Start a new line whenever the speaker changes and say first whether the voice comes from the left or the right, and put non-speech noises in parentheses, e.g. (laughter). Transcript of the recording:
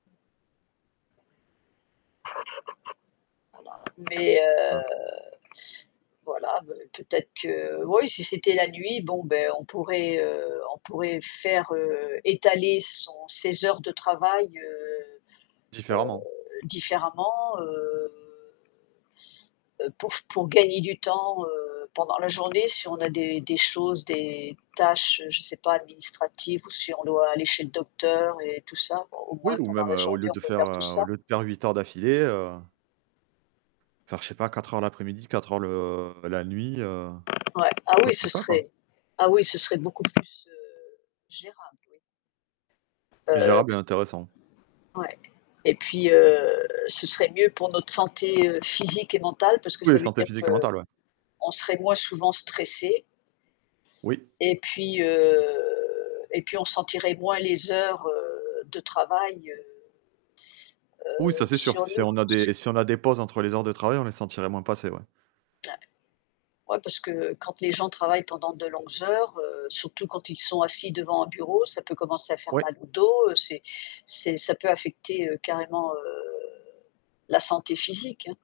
left: Voilà, mais
right: (unintelligible)
left: heu, voilà, ben, peut-être que ou, si c'était la nuit, bon, beh, on pourrait heu, on pourrait faire, heu, étaler son ses heures de travail, heu,
right: Différemment.
left: heu, différemment, heu, heu, pour f pour gagner du temps, heu, pendant la journée si on a des des choses, des tâches, je sais pas, administratives ou si on doit aller chez le docteur et tout ça, au au
right: Oui,
left: moins
right: ou
left: pendant
right: même,
left: la
right: heu, au
left: journée,
right: lieu
left: on
right: de
left: peut
right: faire,
left: faire tout
right: heu,
left: ça.
right: au lieu de faire 8 heures d'affilée heu faire, je sais pas, 4 heures l'après-midi, 4 heures le la nuit, heu,
left: Ouais, ah oui,
right: chose comme
left: ce
right: ça, quoi.
left: serait ah oui ce serait beaucoup plus, heu, gérable, oui. Heu,
right: Gérable et
left: c
right: intéressant.
left: ouais et puis, heu, ce serait mieux pour notre santé, heu, physique et mentale parce que
right: Oui,
left: ça veut
right: santé
left: dire
right: physique et mentale, ouais.
left: qu'on serait moins souvent stressé
right: Oui.
left: et puis, heu, et puis on sentirait moins les heures, heu, de travail, heu
right: Oui,
left: heu,
right: ça c'est sûr,
left: sur
right: si
left: nous
right: on a
left: s
right: des si on a des pauses entre les heures de travail, on les sentirait moins passer, ouais.
left: (unintelligible) Ouais parce que quand les gens travaillent pendant de longues heures, heu, surtout quand ils sont assis devant un bureau, ça peut commencer à faire
right: Oui.
left: mal au dos, c'est c'est ça peut affecter, heu, carrément, heu, la santé physique, hein.